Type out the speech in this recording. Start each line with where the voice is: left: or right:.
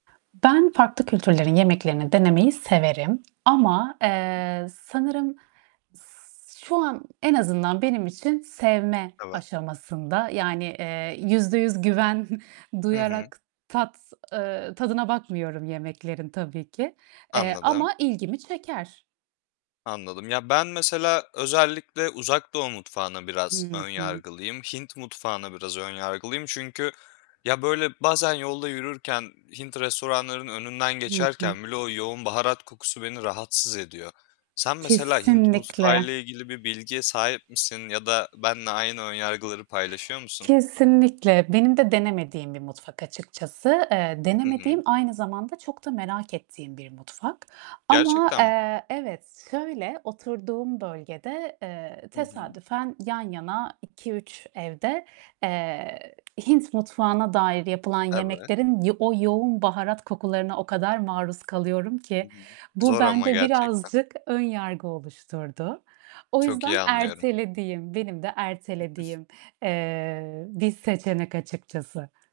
right: Ben farklı kültürlerin yemeklerini denemeyi severim ama,
left: [unintelligible]
right: eee, sanırım s şu an en azından benim için sevme
left: Evet.
right: aşamasında. Yani, eee, %100 güven
left: Hı hı.
right: duyarak tat, eee, tadına bakmıyorum yemeklerin tabii ki, eee,
left: Anladım.
right: ama ilgimi çeker.
left: Anladım. Ya, ben mesela özellikle, Uzak Doğu mutfağına biraz
right: Hı
left: ön
right: hı.
left: yargılıyım. Hint mutfağına biraz ön yargılıyım, çünkü ya böyle bazen yolda yürürken Hint restoranlarının önünden
right: Hı hı.
left: geçerken bile o yoğun baharat kokusu beni rahatsız ediyor. Sen mesela Hint
right: Kesinlikle.
left: mutfağıyla ilgili bir bilgiye sahip misin ya da benle aynı ön yargıları paylaşıyor musun?
right: Kesinlikle. Benim de denemediğim bir mutfak açıkçası. Eee,
left: Hı
right: denemediğim,
left: hı.
right: aynı zamanda çok da merak ettiğim bir mutfak ama,
left: Gerçekten mi?
right: eee, evet şöyle, oturduğum bölgede, eee,
left: Hı hı.
right: tesadüfen yan yana 2-3 evde, eee, Hint mutfağına dair yapılan
left: Evet.
right: yemeklerin ya o yoğun baharat kokularına o kadar maruz kalıyorum ki,
left: [unintelligible]
right: bu
left: Zor ama
right: bende
left: gerçekten.
right: birazcık önyargı oluşturdu. O
left: Çok iyi
right: yüzden
left: anlıyorum.
right: ertelediğim, benim de ertelediğim, eee, bir seçenek açıkçası.